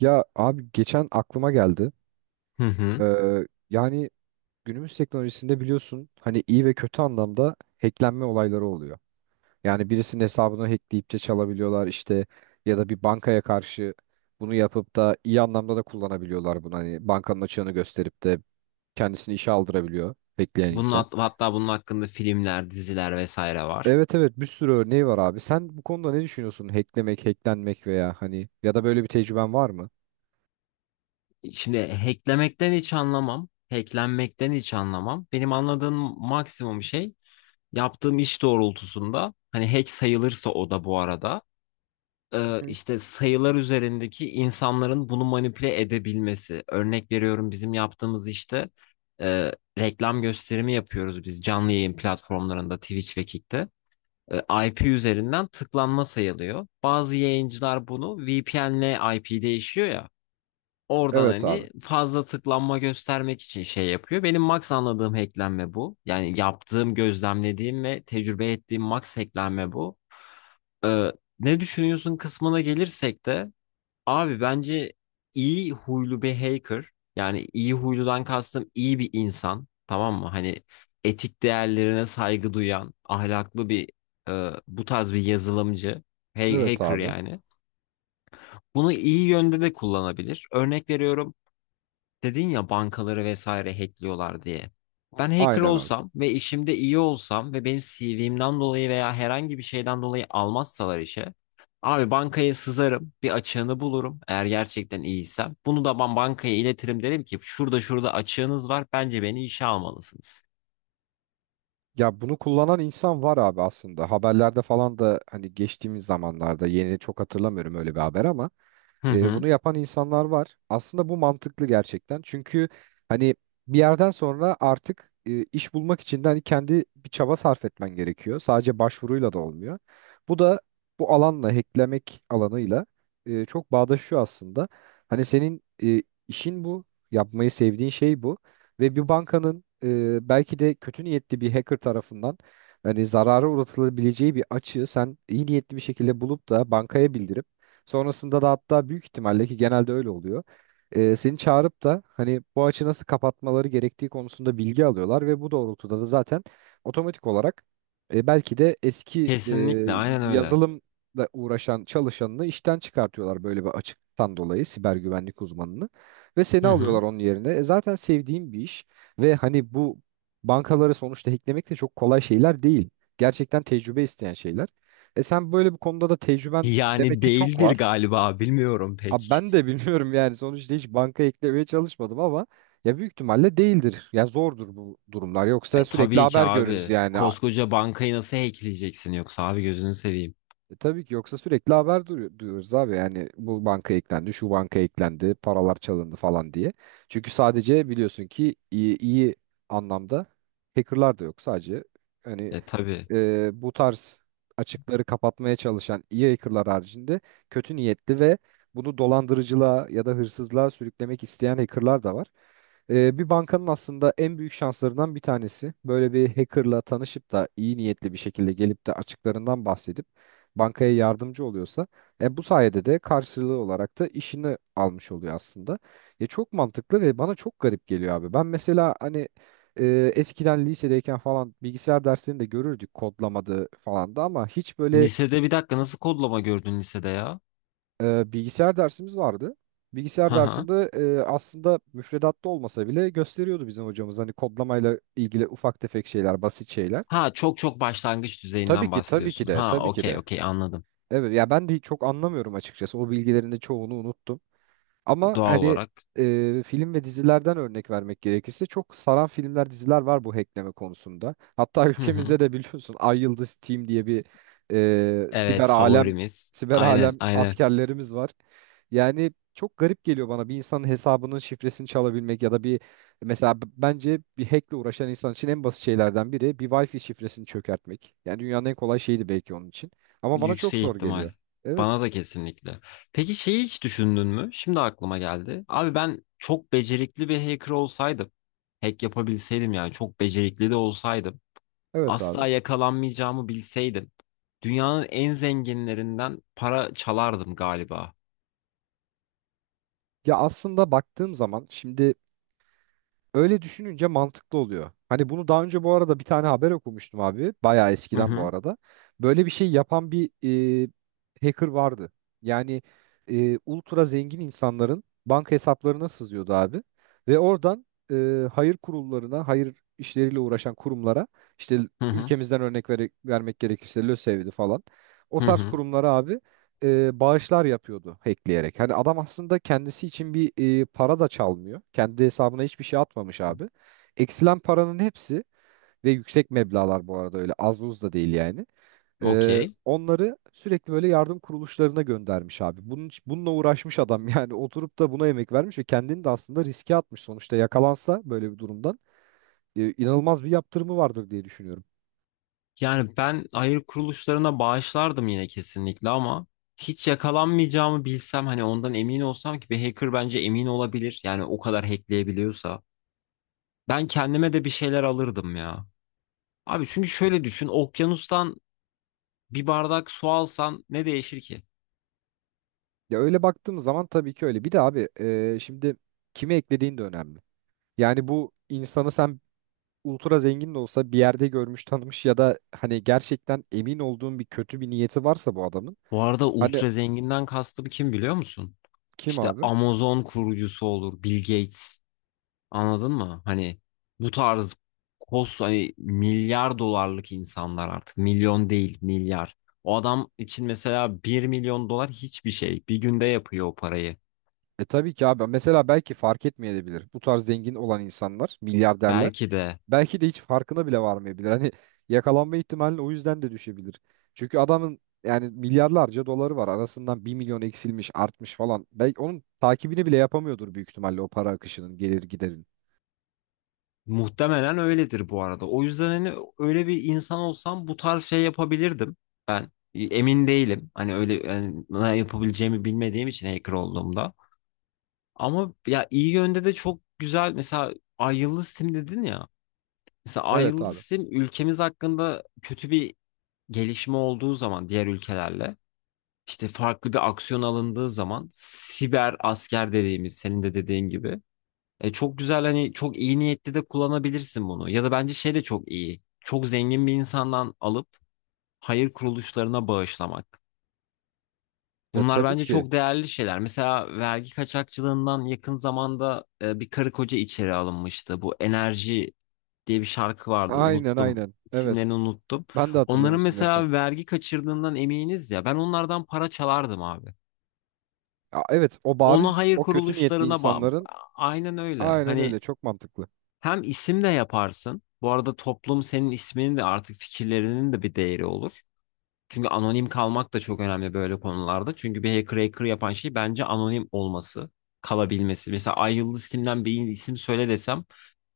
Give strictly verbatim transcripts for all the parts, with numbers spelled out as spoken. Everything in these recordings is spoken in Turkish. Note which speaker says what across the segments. Speaker 1: Ya abi geçen aklıma geldi.
Speaker 2: Hı hı.
Speaker 1: Ee, Yani günümüz teknolojisinde biliyorsun hani iyi ve kötü anlamda hacklenme olayları oluyor. Yani birisinin hesabını hackleyip de çalabiliyorlar işte ya da bir bankaya karşı bunu yapıp da iyi anlamda da kullanabiliyorlar bunu. Hani bankanın açığını gösterip de kendisini işe aldırabiliyor hackleyen
Speaker 2: Bunun
Speaker 1: insan.
Speaker 2: hat- hatta bunun hakkında filmler, diziler vesaire var.
Speaker 1: Evet evet, bir sürü örneği var abi. Sen bu konuda ne düşünüyorsun? Hacklemek, hacklenmek veya hani ya da böyle bir tecrüben var mı?
Speaker 2: Şimdi hacklemekten hiç anlamam. Hacklenmekten hiç anlamam. Benim anladığım maksimum şey yaptığım iş doğrultusunda hani hack sayılırsa o da bu arada, e, işte sayılar üzerindeki insanların bunu manipüle edebilmesi. Örnek veriyorum, bizim yaptığımız işte e, reklam gösterimi yapıyoruz biz canlı yayın platformlarında Twitch ve Kick'te. e, I P üzerinden tıklanma sayılıyor. Bazı yayıncılar bunu V P N'le I P değişiyor ya. Oradan
Speaker 1: Evet abi.
Speaker 2: hani fazla tıklanma göstermek için şey yapıyor. Benim max anladığım hacklenme bu. Yani yaptığım, gözlemlediğim ve tecrübe ettiğim max hacklenme bu. Ee, ne düşünüyorsun kısmına gelirsek de, abi bence iyi huylu bir hacker, yani iyi huyludan kastım iyi bir insan, tamam mı? Hani etik değerlerine saygı duyan ahlaklı bir, e, bu tarz bir yazılımcı, hey,
Speaker 1: Evet
Speaker 2: hacker
Speaker 1: abi.
Speaker 2: yani. Bunu iyi yönde de kullanabilir. Örnek veriyorum, dedin ya bankaları vesaire hackliyorlar diye. Ben hacker
Speaker 1: Aynen abi.
Speaker 2: olsam ve işimde iyi olsam ve benim C V'mden dolayı veya herhangi bir şeyden dolayı almazsalar işe. Abi bankaya sızarım, bir açığını bulurum eğer gerçekten iyiysem. Bunu da ben bankaya iletirim, derim ki şurada şurada açığınız var, bence beni işe almalısınız.
Speaker 1: Ya bunu kullanan insan var abi aslında. Haberlerde falan da hani geçtiğimiz zamanlarda yeni çok hatırlamıyorum öyle bir haber ama
Speaker 2: Hı
Speaker 1: e,
Speaker 2: hı.
Speaker 1: bunu yapan insanlar var. Aslında bu mantıklı gerçekten. Çünkü hani bir yerden sonra artık e, iş bulmak için de hani kendi bir çaba sarf etmen gerekiyor. Sadece başvuruyla da olmuyor. Bu da bu alanla, hacklemek alanıyla, e, çok bağdaşıyor aslında. Hani senin e, işin bu, yapmayı sevdiğin şey bu ve bir bankanın, e, belki de kötü niyetli bir hacker tarafından hani zarara uğratılabileceği bir açığı sen iyi niyetli bir şekilde bulup da bankaya bildirip sonrasında da, hatta büyük ihtimalle ki genelde öyle oluyor, e, seni çağırıp da hani bu açı nasıl kapatmaları gerektiği konusunda bilgi alıyorlar ve bu doğrultuda da zaten otomatik olarak e, belki de eski e,
Speaker 2: Kesinlikle aynen öyle.
Speaker 1: yazılımla uğraşan çalışanını işten çıkartıyorlar böyle bir açıktan dolayı, siber güvenlik uzmanını ve seni
Speaker 2: Hı hı.
Speaker 1: alıyorlar onun yerine. E, zaten sevdiğim bir iş ve hani bu bankaları sonuçta hacklemek de çok kolay şeyler değil. Gerçekten tecrübe isteyen şeyler. E sen böyle bir konuda da tecrüben demek
Speaker 2: Yani
Speaker 1: ki çok
Speaker 2: değildir
Speaker 1: var.
Speaker 2: galiba, bilmiyorum
Speaker 1: Abi
Speaker 2: pek.
Speaker 1: ben de bilmiyorum yani, sonuçta hiç banka eklemeye çalışmadım ama ya büyük ihtimalle değildir. Ya zordur bu durumlar. Yoksa
Speaker 2: E,
Speaker 1: sürekli
Speaker 2: tabii ki
Speaker 1: haber görürüz
Speaker 2: abi.
Speaker 1: yani. A-
Speaker 2: Koskoca bankayı nasıl hackleyeceksin yoksa abi, gözünü seveyim.
Speaker 1: E tabii ki, yoksa sürekli haber duyu- duyuyoruz abi yani, bu banka eklendi, şu banka eklendi, paralar çalındı falan diye. Çünkü sadece biliyorsun ki iyi, iyi anlamda hackerlar da yok. Sadece hani
Speaker 2: E tabii.
Speaker 1: e, bu tarz açıkları kapatmaya çalışan iyi hackerlar haricinde kötü niyetli ve bunu dolandırıcılığa ya da hırsızlığa sürüklemek isteyen hackerlar da var. E, bir bankanın aslında en büyük şanslarından bir tanesi böyle bir hackerla tanışıp da iyi niyetli bir şekilde gelip de açıklarından bahsedip bankaya yardımcı oluyorsa, e, bu sayede de karşılığı olarak da işini almış oluyor aslında. Ya çok mantıklı ve bana çok garip geliyor abi. Ben mesela hani e, eskiden lisedeyken falan bilgisayar derslerini de görürdük, kodlamadı falan da ama hiç böyle
Speaker 2: Lisede bir dakika nasıl kodlama gördün lisede ya?
Speaker 1: e, bilgisayar dersimiz vardı. Bilgisayar
Speaker 2: Hı hı.
Speaker 1: dersinde, e, aslında müfredatta olmasa bile gösteriyordu bizim hocamız hani kodlamayla ilgili ufak tefek şeyler, basit şeyler.
Speaker 2: Ha, çok çok başlangıç
Speaker 1: Tabii
Speaker 2: düzeyinden
Speaker 1: ki, tabii ki
Speaker 2: bahsediyorsun.
Speaker 1: de,
Speaker 2: Ha,
Speaker 1: tabii ki
Speaker 2: okey
Speaker 1: de.
Speaker 2: okey, anladım.
Speaker 1: Evet ya, ben de çok anlamıyorum açıkçası. O bilgilerin de çoğunu unuttum. Ama
Speaker 2: Doğal
Speaker 1: hani
Speaker 2: olarak.
Speaker 1: e, film ve dizilerden örnek vermek gerekirse çok saran filmler, diziler var bu hackleme konusunda. Hatta
Speaker 2: Hı hı.
Speaker 1: ülkemizde de biliyorsun Ay Yıldız Team diye bir e,
Speaker 2: Evet,
Speaker 1: siber alem,
Speaker 2: favorimiz.
Speaker 1: siber
Speaker 2: Aynen
Speaker 1: alem
Speaker 2: aynen.
Speaker 1: askerlerimiz var. Yani çok garip geliyor bana bir insanın hesabının şifresini çalabilmek ya da bir, mesela b- bence bir hackle uğraşan insan için en basit şeylerden biri bir Wi-Fi şifresini çökertmek. Yani dünyanın en kolay şeydi belki onun için. Ama bana çok
Speaker 2: Yüksek
Speaker 1: zor
Speaker 2: ihtimal.
Speaker 1: geliyor. Evet.
Speaker 2: Bana da kesinlikle. Peki şeyi hiç düşündün mü? Şimdi aklıma geldi. Abi ben çok becerikli bir hacker olsaydım. Hack yapabilseydim, yani çok becerikli de olsaydım.
Speaker 1: Evet abi.
Speaker 2: Asla yakalanmayacağımı bilseydim. Dünyanın en zenginlerinden para çalardım galiba.
Speaker 1: Ya aslında baktığım zaman şimdi, öyle düşününce mantıklı oluyor. Hani bunu daha önce bu arada bir tane haber okumuştum abi. Bayağı
Speaker 2: Hı
Speaker 1: eskiden bu
Speaker 2: hı.
Speaker 1: arada. Böyle bir şey yapan bir e, hacker vardı. Yani e, ultra zengin insanların banka hesaplarına sızıyordu abi. Ve oradan e, hayır kurullarına, hayır işleriyle uğraşan kurumlara işte,
Speaker 2: Hı hı.
Speaker 1: ülkemizden örnek vere- vermek gerekirse LÖSEV'di falan. O
Speaker 2: Hı
Speaker 1: tarz
Speaker 2: hı.
Speaker 1: kurumlara abi e, bağışlar yapıyordu hackleyerek. Hani adam aslında kendisi için bir, e, para da çalmıyor. Kendi hesabına hiçbir şey atmamış abi. Eksilen paranın hepsi ve yüksek meblağlar bu arada, öyle az buz da değil yani. E,
Speaker 2: Okey.
Speaker 1: onları sürekli böyle yardım kuruluşlarına göndermiş abi. Bunun, bununla uğraşmış adam yani oturup da buna emek vermiş ve kendini de aslında riske atmış. Sonuçta yakalansa böyle bir durumdan e, inanılmaz bir yaptırımı vardır diye düşünüyorum.
Speaker 2: Yani ben hayır kuruluşlarına bağışlardım yine kesinlikle ama, hiç yakalanmayacağımı bilsem, hani ondan emin olsam, ki bir hacker bence emin olabilir. Yani o kadar hackleyebiliyorsa. Ben kendime de bir şeyler alırdım ya. Abi çünkü şöyle düşün, okyanustan bir bardak su alsan ne değişir ki?
Speaker 1: Ya öyle baktığımız zaman tabii ki öyle. Bir de abi e, şimdi kimi eklediğin de önemli. Yani bu insanı sen ultra zengin de olsa bir yerde görmüş tanımış ya da hani gerçekten emin olduğun bir kötü bir niyeti varsa bu adamın.
Speaker 2: Bu arada
Speaker 1: Hani
Speaker 2: ultra zenginden kastım kim biliyor musun?
Speaker 1: kim
Speaker 2: İşte
Speaker 1: abi?
Speaker 2: Amazon kurucusu olur, Bill Gates. Anladın mı? Hani bu tarz kos, hani milyar dolarlık insanlar, artık milyon değil milyar. O adam için mesela bir milyon dolar hiçbir şey. Bir günde yapıyor o parayı.
Speaker 1: E tabii ki abi. Mesela belki fark etmeyebilir. Bu tarz zengin olan insanlar, milyarderler.
Speaker 2: Belki de
Speaker 1: Belki de hiç farkına bile varmayabilir. Hani yakalanma ihtimali o yüzden de düşebilir. Çünkü adamın yani milyarlarca doları var. Arasından bir milyon eksilmiş, artmış falan. Belki onun takibini bile yapamıyordur büyük ihtimalle, o para akışının, gelir giderin.
Speaker 2: muhtemelen öyledir bu arada. O yüzden hani öyle bir insan olsam bu tarz şey yapabilirdim. Ben e, emin değilim. Hani öyle, yani ne yapabileceğimi bilmediğim için hacker olduğumda. Ama ya iyi yönde de çok güzel, mesela Ay Yıldız Tim dedin ya. Mesela
Speaker 1: Evet
Speaker 2: ayrılı
Speaker 1: abi.
Speaker 2: sistem ülkemiz hakkında kötü bir gelişme olduğu zaman, diğer ülkelerle işte farklı bir aksiyon alındığı zaman, siber asker dediğimiz, senin de dediğin gibi, e, çok güzel, hani çok iyi niyetli de kullanabilirsin bunu. Ya da bence şey de çok iyi. Çok zengin bir insandan alıp hayır kuruluşlarına bağışlamak.
Speaker 1: Ya
Speaker 2: Bunlar
Speaker 1: tabii
Speaker 2: bence
Speaker 1: ki.
Speaker 2: çok değerli şeyler. Mesela vergi kaçakçılığından yakın zamanda e, bir karı koca içeri alınmıştı. Bu Enerji diye bir şarkı vardı.
Speaker 1: Aynen
Speaker 2: Unuttum.
Speaker 1: aynen. Evet.
Speaker 2: İsimlerini unuttum.
Speaker 1: Ben de hatırlamıyorum
Speaker 2: Onların
Speaker 1: isimleri tam.
Speaker 2: mesela vergi kaçırdığından eminiz ya. Ben onlardan para çalardım abi.
Speaker 1: Aa, evet o
Speaker 2: Onu
Speaker 1: bariz
Speaker 2: hayır
Speaker 1: o kötü niyetli
Speaker 2: kuruluşlarına ba-
Speaker 1: insanların,
Speaker 2: aynen öyle.
Speaker 1: aynen
Speaker 2: Hani
Speaker 1: öyle, çok mantıklı.
Speaker 2: hem isim de yaparsın. Bu arada toplum senin isminin de artık, fikirlerinin de bir değeri olur. Çünkü anonim kalmak da çok önemli böyle konularda. Çünkü bir hacker hacker yapan şey bence anonim olması, kalabilmesi. Mesela Ay Yıldız Tim'den bir isim söyle desem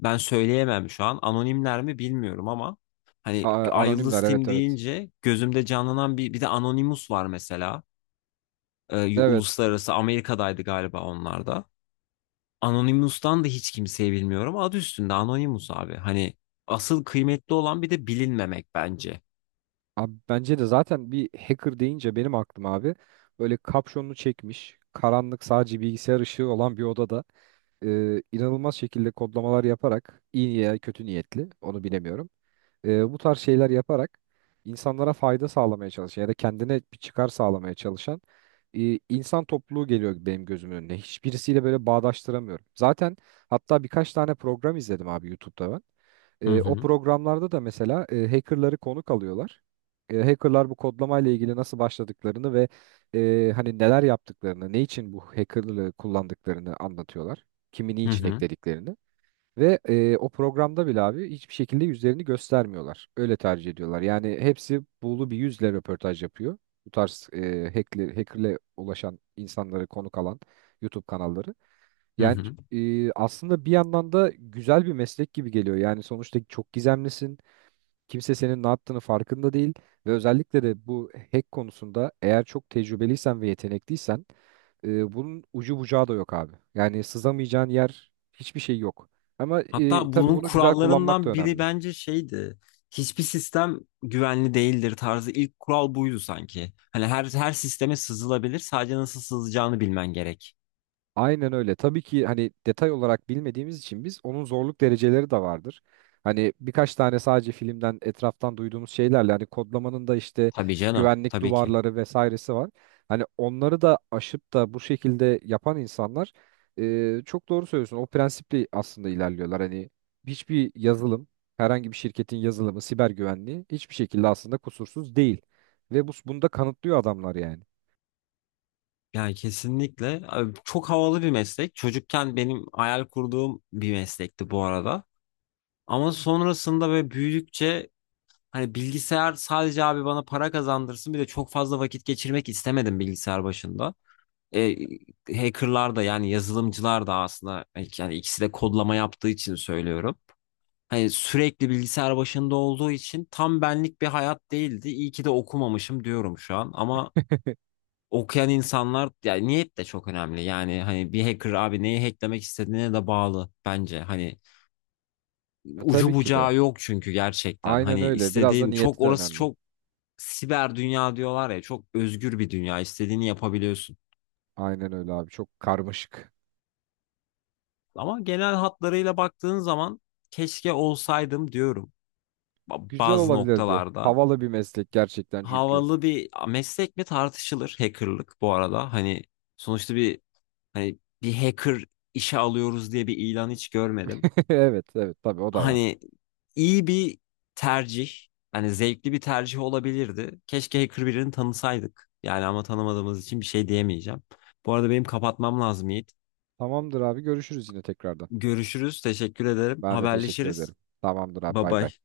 Speaker 2: ben söyleyemem şu an. Anonimler mi bilmiyorum ama, hani
Speaker 1: Aa,
Speaker 2: Ay Yıldız
Speaker 1: anonimler, evet
Speaker 2: Tim
Speaker 1: evet.
Speaker 2: deyince gözümde canlanan bir bir de Anonymous var mesela. Ee,
Speaker 1: Evet.
Speaker 2: uluslararası, Amerika'daydı galiba onlar da. Anonymous'tan da hiç kimseyi bilmiyorum. Adı üstünde Anonymous abi. Hani asıl kıymetli olan bir de bilinmemek bence.
Speaker 1: Abi, bence de zaten bir hacker deyince benim aklım abi, böyle kapşonunu çekmiş karanlık sadece bilgisayar ışığı olan bir odada e, inanılmaz şekilde kodlamalar yaparak, iyi niye kötü niyetli onu bilemiyorum, e, bu tarz şeyler yaparak insanlara fayda sağlamaya çalışan ya da kendine bir çıkar sağlamaya çalışan e, insan topluluğu geliyor benim gözümün önüne. Hiçbirisiyle böyle bağdaştıramıyorum. Zaten hatta birkaç tane program izledim abi YouTube'da ben.
Speaker 2: Hı
Speaker 1: E, o
Speaker 2: hı.
Speaker 1: programlarda da mesela e, hackerları konuk alıyorlar. E, hackerlar bu kodlamayla ilgili nasıl başladıklarını ve e, hani neler yaptıklarını, ne için bu hackerlığı kullandıklarını anlatıyorlar. Kimi
Speaker 2: Hı
Speaker 1: niçin
Speaker 2: hı.
Speaker 1: eklediklerini. Ve e, o programda bile abi hiçbir şekilde yüzlerini göstermiyorlar. Öyle tercih ediyorlar. Yani hepsi buğulu bir yüzle röportaj yapıyor. Bu tarz e, hackler, hackerle ulaşan insanları konuk alan YouTube kanalları.
Speaker 2: Hı
Speaker 1: Yani
Speaker 2: hı.
Speaker 1: e, aslında bir yandan da güzel bir meslek gibi geliyor. Yani sonuçta çok gizemlisin. Kimse senin ne yaptığını farkında değil ve özellikle de bu hack konusunda eğer çok tecrübeliysen ve yetenekliysen, e, bunun ucu bucağı da yok abi. Yani sızamayacağın yer, hiçbir şey yok. Ama e,
Speaker 2: Hatta
Speaker 1: tabii
Speaker 2: bunun
Speaker 1: bunu güzel kullanmak da
Speaker 2: kurallarından biri
Speaker 1: önemli.
Speaker 2: bence şeydi. Hiçbir sistem güvenli değildir tarzı, ilk kural buydu sanki. Hani her her sisteme sızılabilir. Sadece nasıl sızılacağını bilmen gerek.
Speaker 1: Aynen öyle. Tabii ki hani detay olarak bilmediğimiz için biz, onun zorluk dereceleri de vardır. Hani birkaç tane sadece filmden etraftan duyduğumuz şeylerle hani kodlamanın da işte
Speaker 2: Tabii canım,
Speaker 1: güvenlik
Speaker 2: tabii ki.
Speaker 1: duvarları vesairesi var. Hani onları da aşıp da bu şekilde yapan insanlar, e, çok doğru söylüyorsun. O prensiple aslında ilerliyorlar. Hani hiçbir yazılım, herhangi bir şirketin yazılımı, siber güvenliği hiçbir şekilde aslında kusursuz değil. Ve bu, bunu da kanıtlıyor adamlar yani.
Speaker 2: Yani kesinlikle abi çok havalı bir meslek. Çocukken benim hayal kurduğum bir meslekti bu arada. Ama sonrasında ve büyüdükçe, hani bilgisayar sadece abi bana para kazandırsın, bir de çok fazla vakit geçirmek istemedim bilgisayar başında. E, hackerlar da yani yazılımcılar da aslında e, yani ikisi de kodlama yaptığı için söylüyorum. Hani sürekli bilgisayar başında olduğu için tam benlik bir hayat değildi. İyi ki de okumamışım diyorum şu an, ama okuyan insanlar, yani niyet de çok önemli. Yani hani bir hacker abi neyi hacklemek istediğine de bağlı bence. Hani ucu
Speaker 1: Tabii ki de.
Speaker 2: bucağı yok çünkü gerçekten.
Speaker 1: Aynen
Speaker 2: Hani
Speaker 1: öyle. Biraz da
Speaker 2: istediğin çok,
Speaker 1: niyeti de
Speaker 2: orası
Speaker 1: önemli.
Speaker 2: çok, siber dünya diyorlar ya, çok özgür bir dünya. İstediğini yapabiliyorsun.
Speaker 1: Aynen öyle abi. Çok karmaşık.
Speaker 2: Ama genel hatlarıyla baktığın zaman, keşke olsaydım diyorum ba-
Speaker 1: Güzel
Speaker 2: bazı
Speaker 1: olabilirdi.
Speaker 2: noktalarda.
Speaker 1: Havalı bir meslek gerçekten çünkü.
Speaker 2: Havalı bir meslek mi tartışılır hackerlık bu arada. Hani sonuçta bir, hani bir hacker işe alıyoruz diye bir ilan hiç görmedim.
Speaker 1: Evet, evet, tabii o da var.
Speaker 2: Hani iyi bir tercih, hani zevkli bir tercih olabilirdi. Keşke hacker birini tanısaydık. Yani ama tanımadığımız için bir şey diyemeyeceğim. Bu arada benim kapatmam lazım Yiğit.
Speaker 1: Tamamdır abi. Görüşürüz yine tekrardan.
Speaker 2: Görüşürüz. Teşekkür ederim.
Speaker 1: Ben de teşekkür
Speaker 2: Haberleşiriz.
Speaker 1: ederim. Tamamdır abi.
Speaker 2: Bye
Speaker 1: Bay bay.
Speaker 2: bye.